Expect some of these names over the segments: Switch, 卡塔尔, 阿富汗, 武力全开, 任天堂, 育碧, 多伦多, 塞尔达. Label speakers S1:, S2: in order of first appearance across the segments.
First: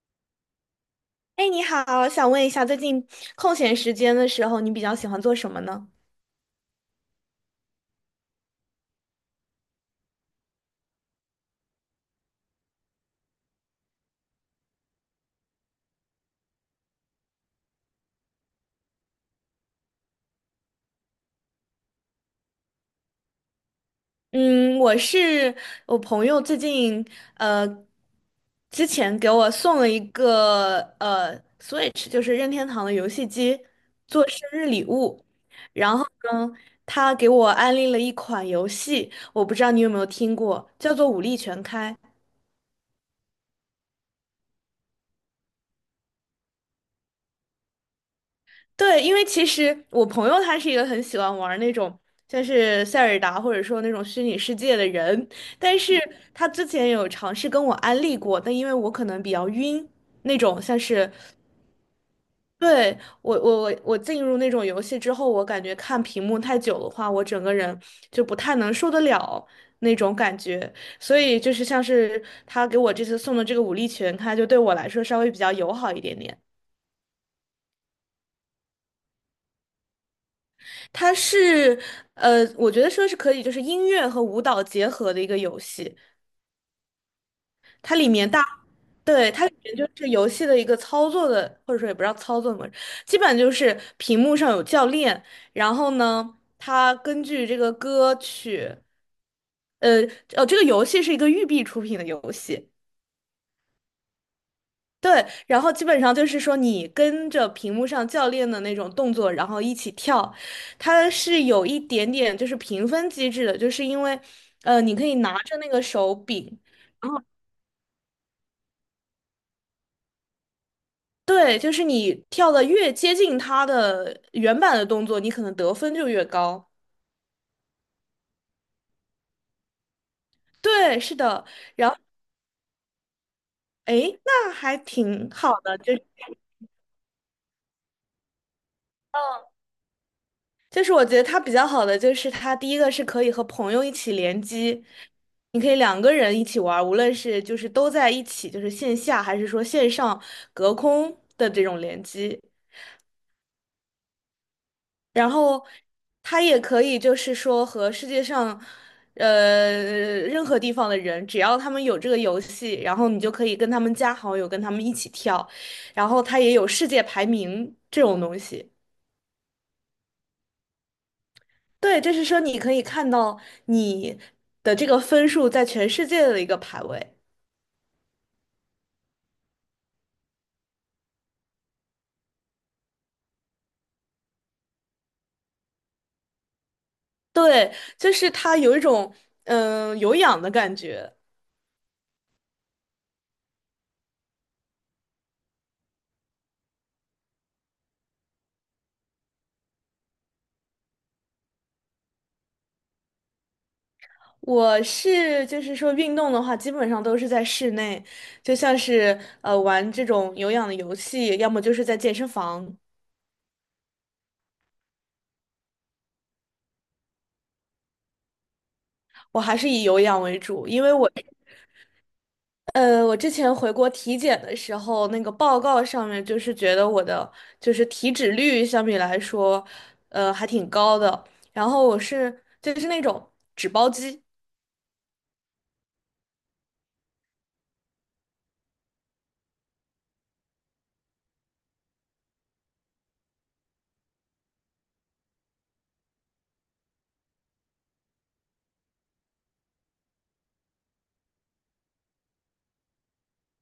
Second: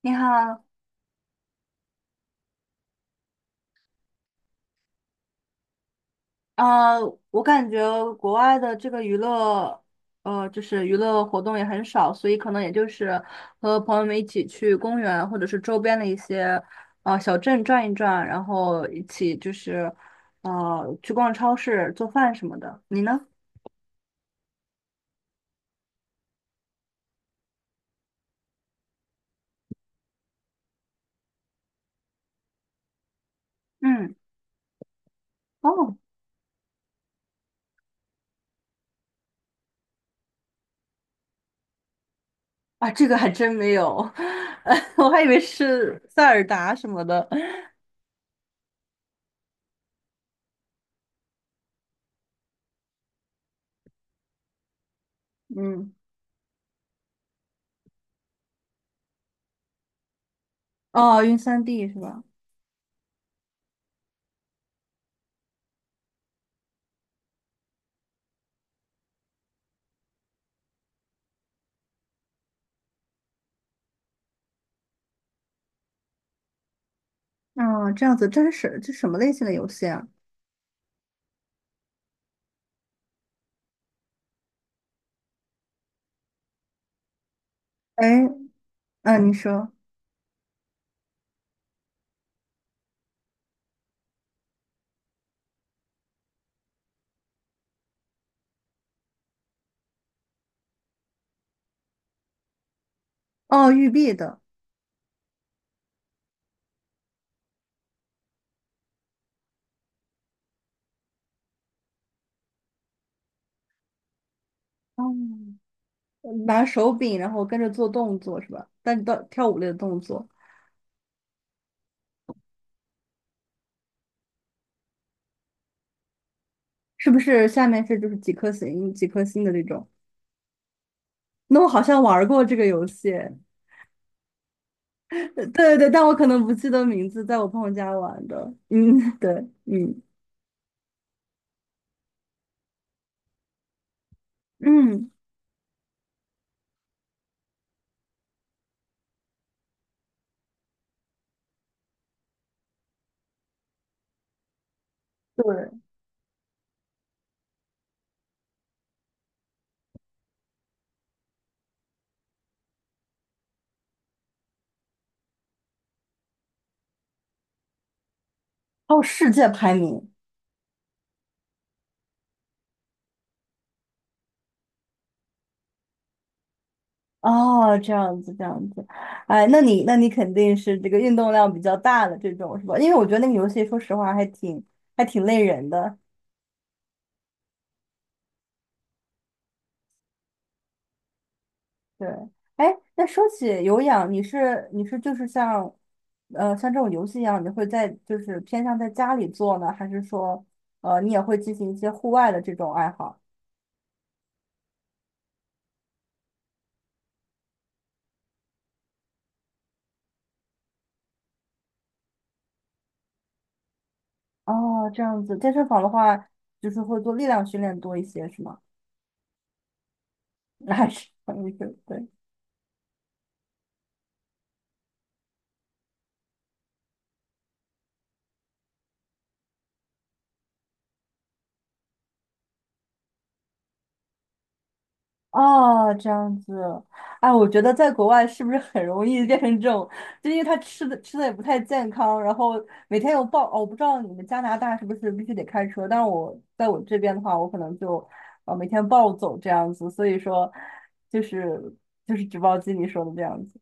S1: 你好。
S2: 哎，你好，想问一下，最近空闲时间的时候，你比较喜欢做什么呢？
S1: 呃，我感觉国外的这个娱乐，就是娱乐活动也很少，所以可能也就是和朋友们一起去公园或者是周边的一些小镇转一转，然后一起就是去逛超市、做饭什么的。你呢？
S2: 嗯，我是我朋友最近呃，之前给我送了一个Switch，就是任天堂的游戏机，
S1: 嗯。
S2: 做生日礼物。
S1: 哦。
S2: 然后呢，他给我安利了一款游戏，我不知道你有没有听过，叫做《武力全开》。
S1: 啊，这个还真没有，我还以为是塞尔达什么的。
S2: 对，因为其实我朋友他是一个很喜欢玩那种像是塞尔达或者说那种虚拟世界的人，但
S1: 嗯。
S2: 是他之前有尝试跟我安利过，但因为我可能比较晕，那种像是
S1: 哦，晕三 d 是吧？
S2: 对我进入那种游戏之后，我感觉看屏幕太久的话，我整个人就不太能受得了那种感觉，所以就是像是他给我这次送的这个武力全开，就对我来说稍微比较友好一点点。
S1: 哦，这样子，真是什这什么类型的游戏啊？
S2: 它是，我觉得说是可以，就是音乐和舞蹈结合的一个游戏。它
S1: 哎。
S2: 里面大，
S1: 嗯，
S2: 对，
S1: 你
S2: 它里
S1: 说。
S2: 面就是游戏的一个操作的，或者说也不知道操作模么，基本就是屏幕上有教练，然后呢，他根据这个歌曲，呃，哦，这个游戏是一个育碧出品的游戏，
S1: 哦，玉璧的。
S2: 对，然后基本上就是说，你跟着屏幕上教练的那种动作，然后一起跳，它是有一点点就是评分机制的，就是因为，你
S1: 哦，
S2: 可以拿着那个手柄，
S1: 拿手
S2: 然
S1: 柄，
S2: 后
S1: 然后跟着做动作是吧？但是到跳舞类的动作，
S2: 对，就是你跳的越接近它的原版的动作，你可能得分就越高。
S1: 是不是下面是就是几颗星、几颗星的这种？
S2: 对，是的，
S1: 那我好
S2: 然后
S1: 像玩过这个游戏，
S2: 诶，那还挺
S1: 对
S2: 好的，
S1: 对对，
S2: 就
S1: 但我可
S2: 嗯。
S1: 能不记得名字，在我朋友家玩的。嗯，对。嗯
S2: 就是我觉得它比较好的就是它第一个是可以和朋友一起联机，
S1: 嗯，
S2: 你可以两个人一起玩儿无论是就是都在一起，就是线下还是说线上隔空的这种联机。然后
S1: 对。
S2: 它也可以就是说和世界上呃任何地方的人，只要他们有这个游戏，然后你就可以跟他们加好友，跟他们一起跳。然后它也有世界排名这种东西。
S1: 哦，世界排名。
S2: 对，就是说你可以看到你的这个分数在全世界的一个排位。
S1: 哦，这样子这样子。哎，那你肯定是这个运动量比较大的这种是吧？因为我觉得那个游戏说实话还挺还挺累人的。
S2: 对，就是它有一种有氧的感觉。
S1: 对。哎，那说起有氧，你是就是像，像这种游戏一样，你会在就是偏向在家里做呢，还是说，你也会进行一些户外的这种爱好？
S2: 我是就是说运动的话，基本上都是在室内，就像是玩这种有氧的游戏，要么就是在健身房。
S1: 哦，这样子，健身房的话，就是会做力量训练多一些，是吗？
S2: 我还是以有氧为 主，
S1: 那
S2: 因
S1: 还
S2: 为
S1: 是，
S2: 我
S1: 还是对。
S2: 我之前回国体检的时候，那个报告上面就是觉得我的就是体脂率相比来说，还挺高的。然后我是就是那种纸包肌，
S1: 哦，这样子。哎，我觉得在国外是不是很容易变成这种，就因为他吃的也不太健康，然后每天有暴，哦，我不知道你们加拿大是不是必须得开车，但是我在我这边的话，我可能就每天暴走这样子，所以说就是就是纸包机你说的这样子。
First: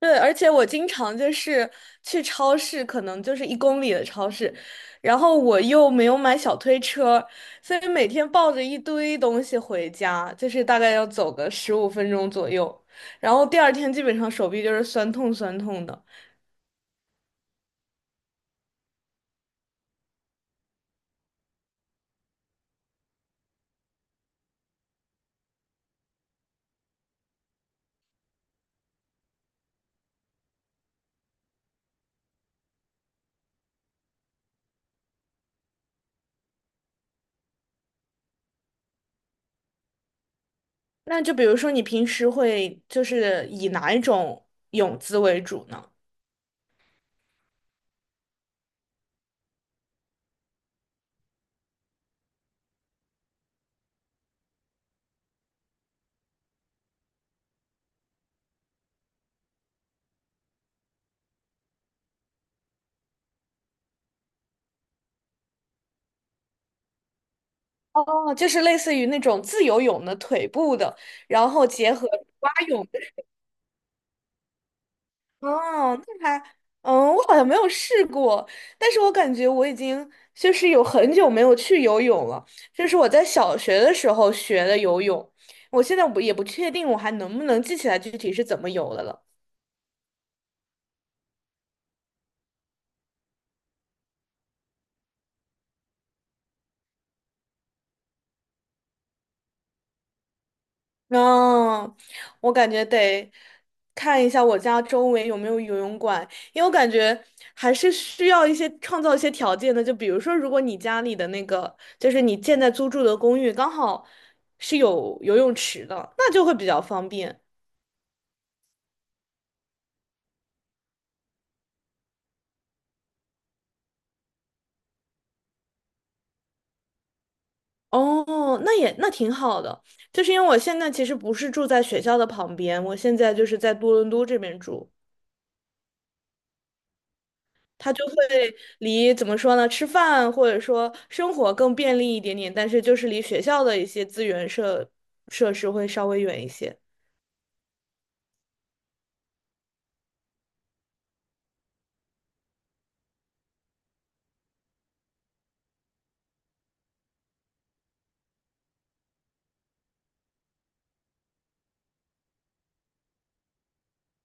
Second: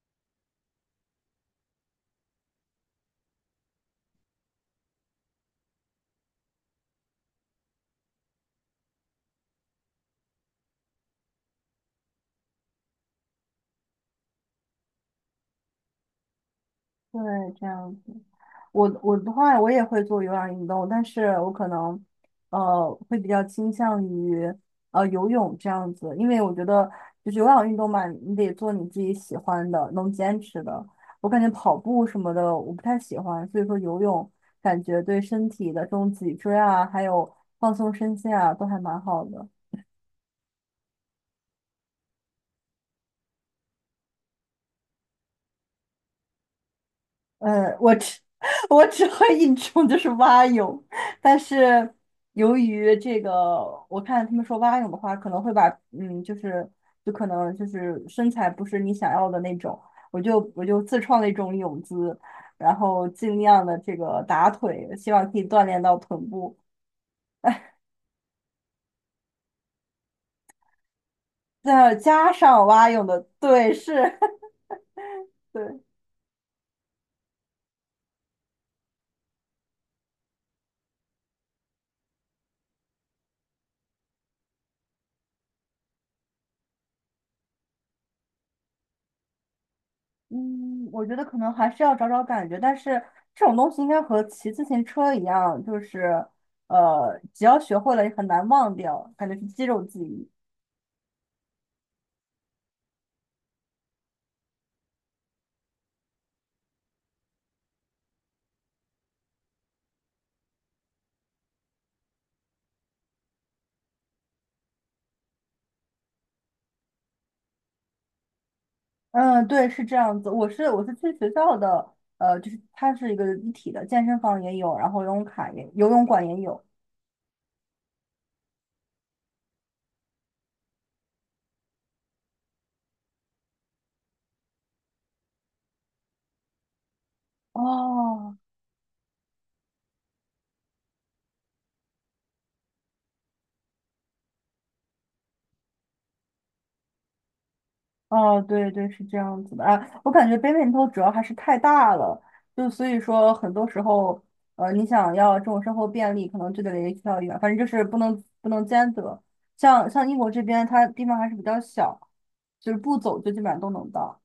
S2: 对，而且我经常就是去超市，可能就是1公里的超市，然后我又没有买小推车，所以每天抱着一堆东西回家，就是大概要走个15分钟左右，然后第二天基本上手臂就是酸痛酸痛的。
S1: 对，这样子。我的话，我也会做有氧运动，但是我可能会比较倾向于游泳这样子，因为我觉得就是有氧运动嘛，你得做你自己喜欢的，能坚持的。我感觉跑步什么的我不太喜欢，所以说游泳感觉对身体的这种脊椎啊，还有放松身心啊，都还蛮好的。
S2: 那就比如说，你平时会就是以哪一种泳姿为主呢？
S1: 我只 我只会一种，就是蛙泳。但是由于这个，我看他们说蛙泳的话，可能会把嗯，就是可能就是身材不是你想要的那种，我就自创了一种泳姿，然后尽量的这个打腿，希望可以锻炼到臀部。
S2: 哦，就是类似于那种自由泳的腿部的，然后结
S1: 再
S2: 合
S1: 加
S2: 蛙
S1: 上
S2: 泳
S1: 蛙
S2: 的。
S1: 泳的，对，是，对。
S2: 哦，那还，嗯，我好像没有试过，但是我感觉我已经就是有很久没有去游泳了，就是我在小学的时候学的游泳，我现在不也不确定我还能不能记起来具体是怎么游的了。
S1: 嗯，我觉得可能还是要找找感觉，但是这种东西应该和骑自行车一样，就是只要学会了也很难忘掉，感觉是肌肉记忆。
S2: 嗯，我感觉得看一下我家周围有没有游泳馆，因为我感觉还是需要一些创造一些条件的。就比如说，如果你家里的那个，就是你现在租住的公寓刚好是有游泳池的，那就会比较方便。
S1: 嗯，对，是这样子。我是去学校的，就是它是一个一体的，健身房也有，然后游泳馆也有。
S2: 哦，那也那挺好的，就是因为我现在其实不是住在学校的旁边，我现在就是在多伦多这边住。它就会
S1: 哦。
S2: 离怎么说呢，吃饭或者说生活更便利一点点，但是就是离学校的一些资源设施会稍微远一些。
S1: 哦，对对，是这样子的啊。我感觉北美头主要还是太大了，就所以说很多时候，你想要这种生活便利，可能就得离学校远，反正就是不能兼得。像英国这边，它地方还是比较小，就是不走就基本上都能到。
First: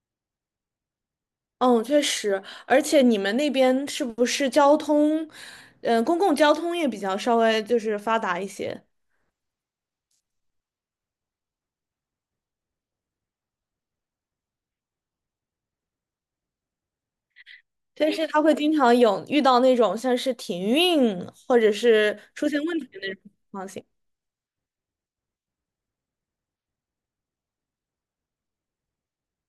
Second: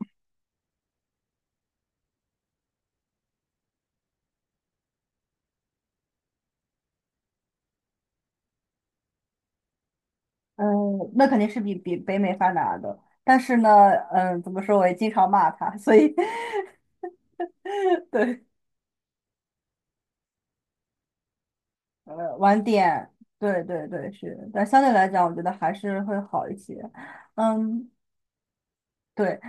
S2: 嗯，确实，而且你们那边是不是交通，嗯、公共交通也比较稍微就是发达一些，
S1: 嗯，那肯定是比北美发达的。但是呢，嗯，怎么说，我也经常骂它，所以
S2: 但是它
S1: 对。
S2: 会经常有遇到那种像是停运或者是出现
S1: 晚
S2: 问题的
S1: 点，
S2: 那种情
S1: 对
S2: 况
S1: 对对，是。但相对来讲，我觉得还是会好一些。嗯，对。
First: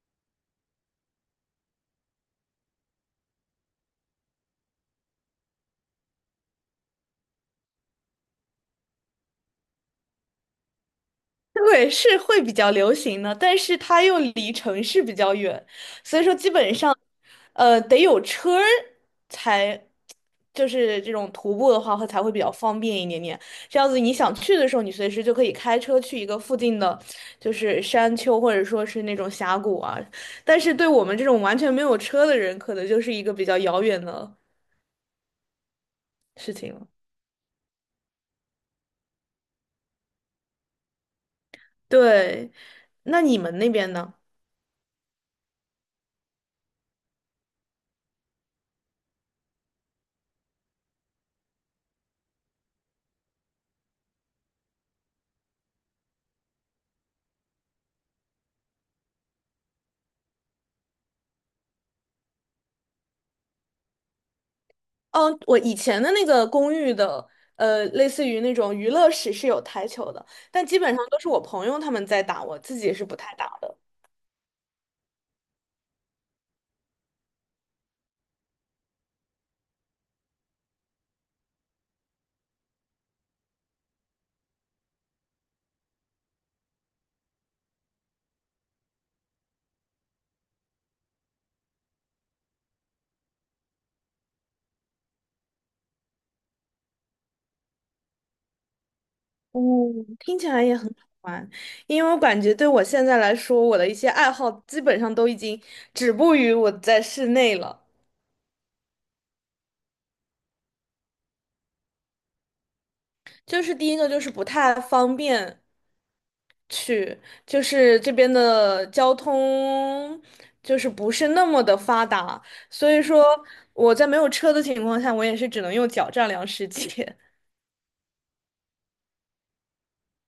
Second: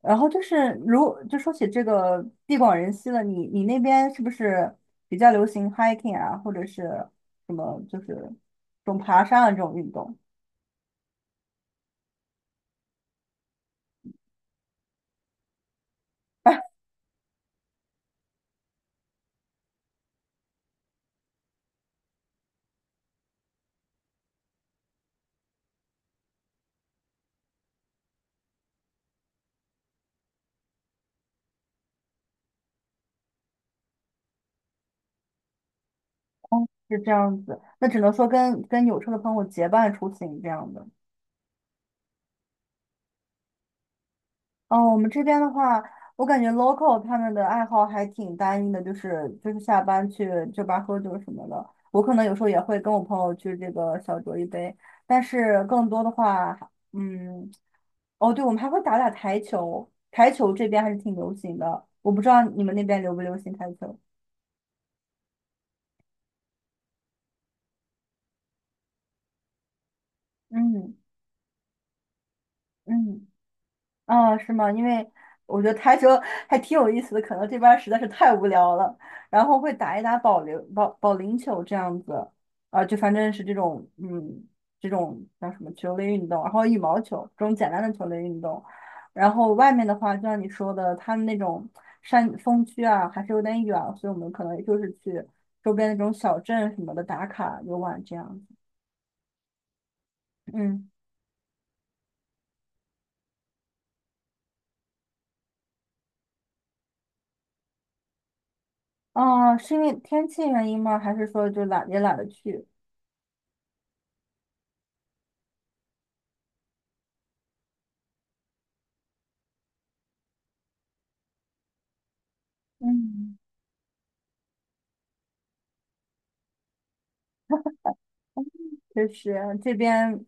S1: 然后就是说起这个地广人稀了，你那边是不是比较流行 hiking 啊，或者是什么就是这种爬山啊这种运动？
S2: 对，是会比较流行的，但是它又离城市比较远，所以说基本上，得有车儿才，就是这种徒步的话会才会比较方便一点点。这样子你想去的时候，你随时就可以开车去一个附近的，就是山丘或者说是那种峡谷啊。但是对我们这种完全没有车的人，可能就是一个比较遥远的事情了。
S1: 是这样子，那只能说跟有车的朋友结伴出行这样的。
S2: 对，那你们那边呢？
S1: 哦，我们这边的话，我感觉 local 他们的爱好还挺单一的，就是下班去酒吧喝酒什么的。我可能有时候也会跟我朋友去这个小酌一杯，但是更多的话，嗯，哦，对，我们还会打打台球，台球这边还是挺流行的。我不知道你们那边流不流行台球。
S2: 嗯，我以前的那个公寓的，类似于那种娱乐室是有台球的，但基
S1: 嗯
S2: 本上都是我朋友他们在打，我自己是不
S1: 嗯。
S2: 太打的。
S1: 啊，是吗？因为我觉得台球还挺有意思的，可能这边儿实在是太无聊了，然后会打一打保保龄球这样子，啊，就反正是这种这种叫什么球类运动，然后羽毛球这种简单的球类运动，然后外面的话，就像你说的，他们那种山风区啊，还是有点远，所以我们可能就是去周边那种小镇什么的打卡游玩这样子。
S2: 哦，听起来也很
S1: 嗯。
S2: 好玩，因为我感觉对我现在来说，我的一些爱好基本上都已经止步于我在室内了。
S1: 啊，是因为天气原因吗？还是说就懒也懒得去？
S2: 就是第一个就是不太方便，去，就是这边的交通就是不是那么的发达，所以说
S1: 嗯。
S2: 我在没有车的情况下，我也是只能用脚丈量世界。
S1: 确实这边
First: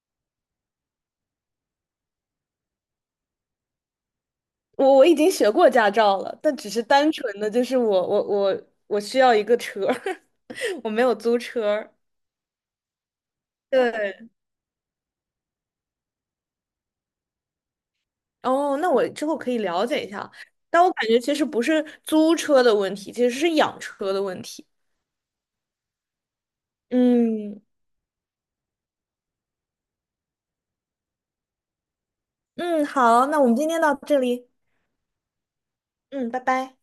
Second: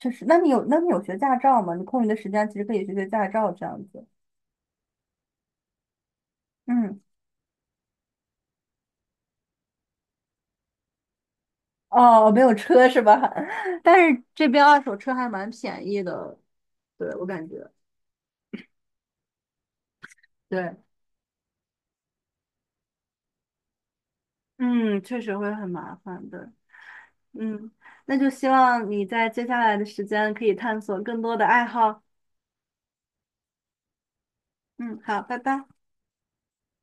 S1: 确实。那你有那你有学驾照吗？你空余的时间其实可以学学驾照这样子。
S2: 我已经学过驾照了，但只是
S1: 嗯。
S2: 单纯的就是我需要一个车儿 我没有租车儿
S1: 哦，没有车是吧？但是
S2: 对，
S1: 这边二手车还蛮便宜的，对，我感觉。
S2: 哦，那我之后可以了解一下，
S1: 对。
S2: 但我感觉其实不是租车的问题，其实是养车的问题。
S1: 嗯，确实会很麻烦的。
S2: 嗯
S1: 嗯，那就希望你在接下来的时间可以探索更多的爱好。
S2: 嗯，好，那我们今天到这里，
S1: 嗯，好，拜拜。
S2: 嗯，拜拜。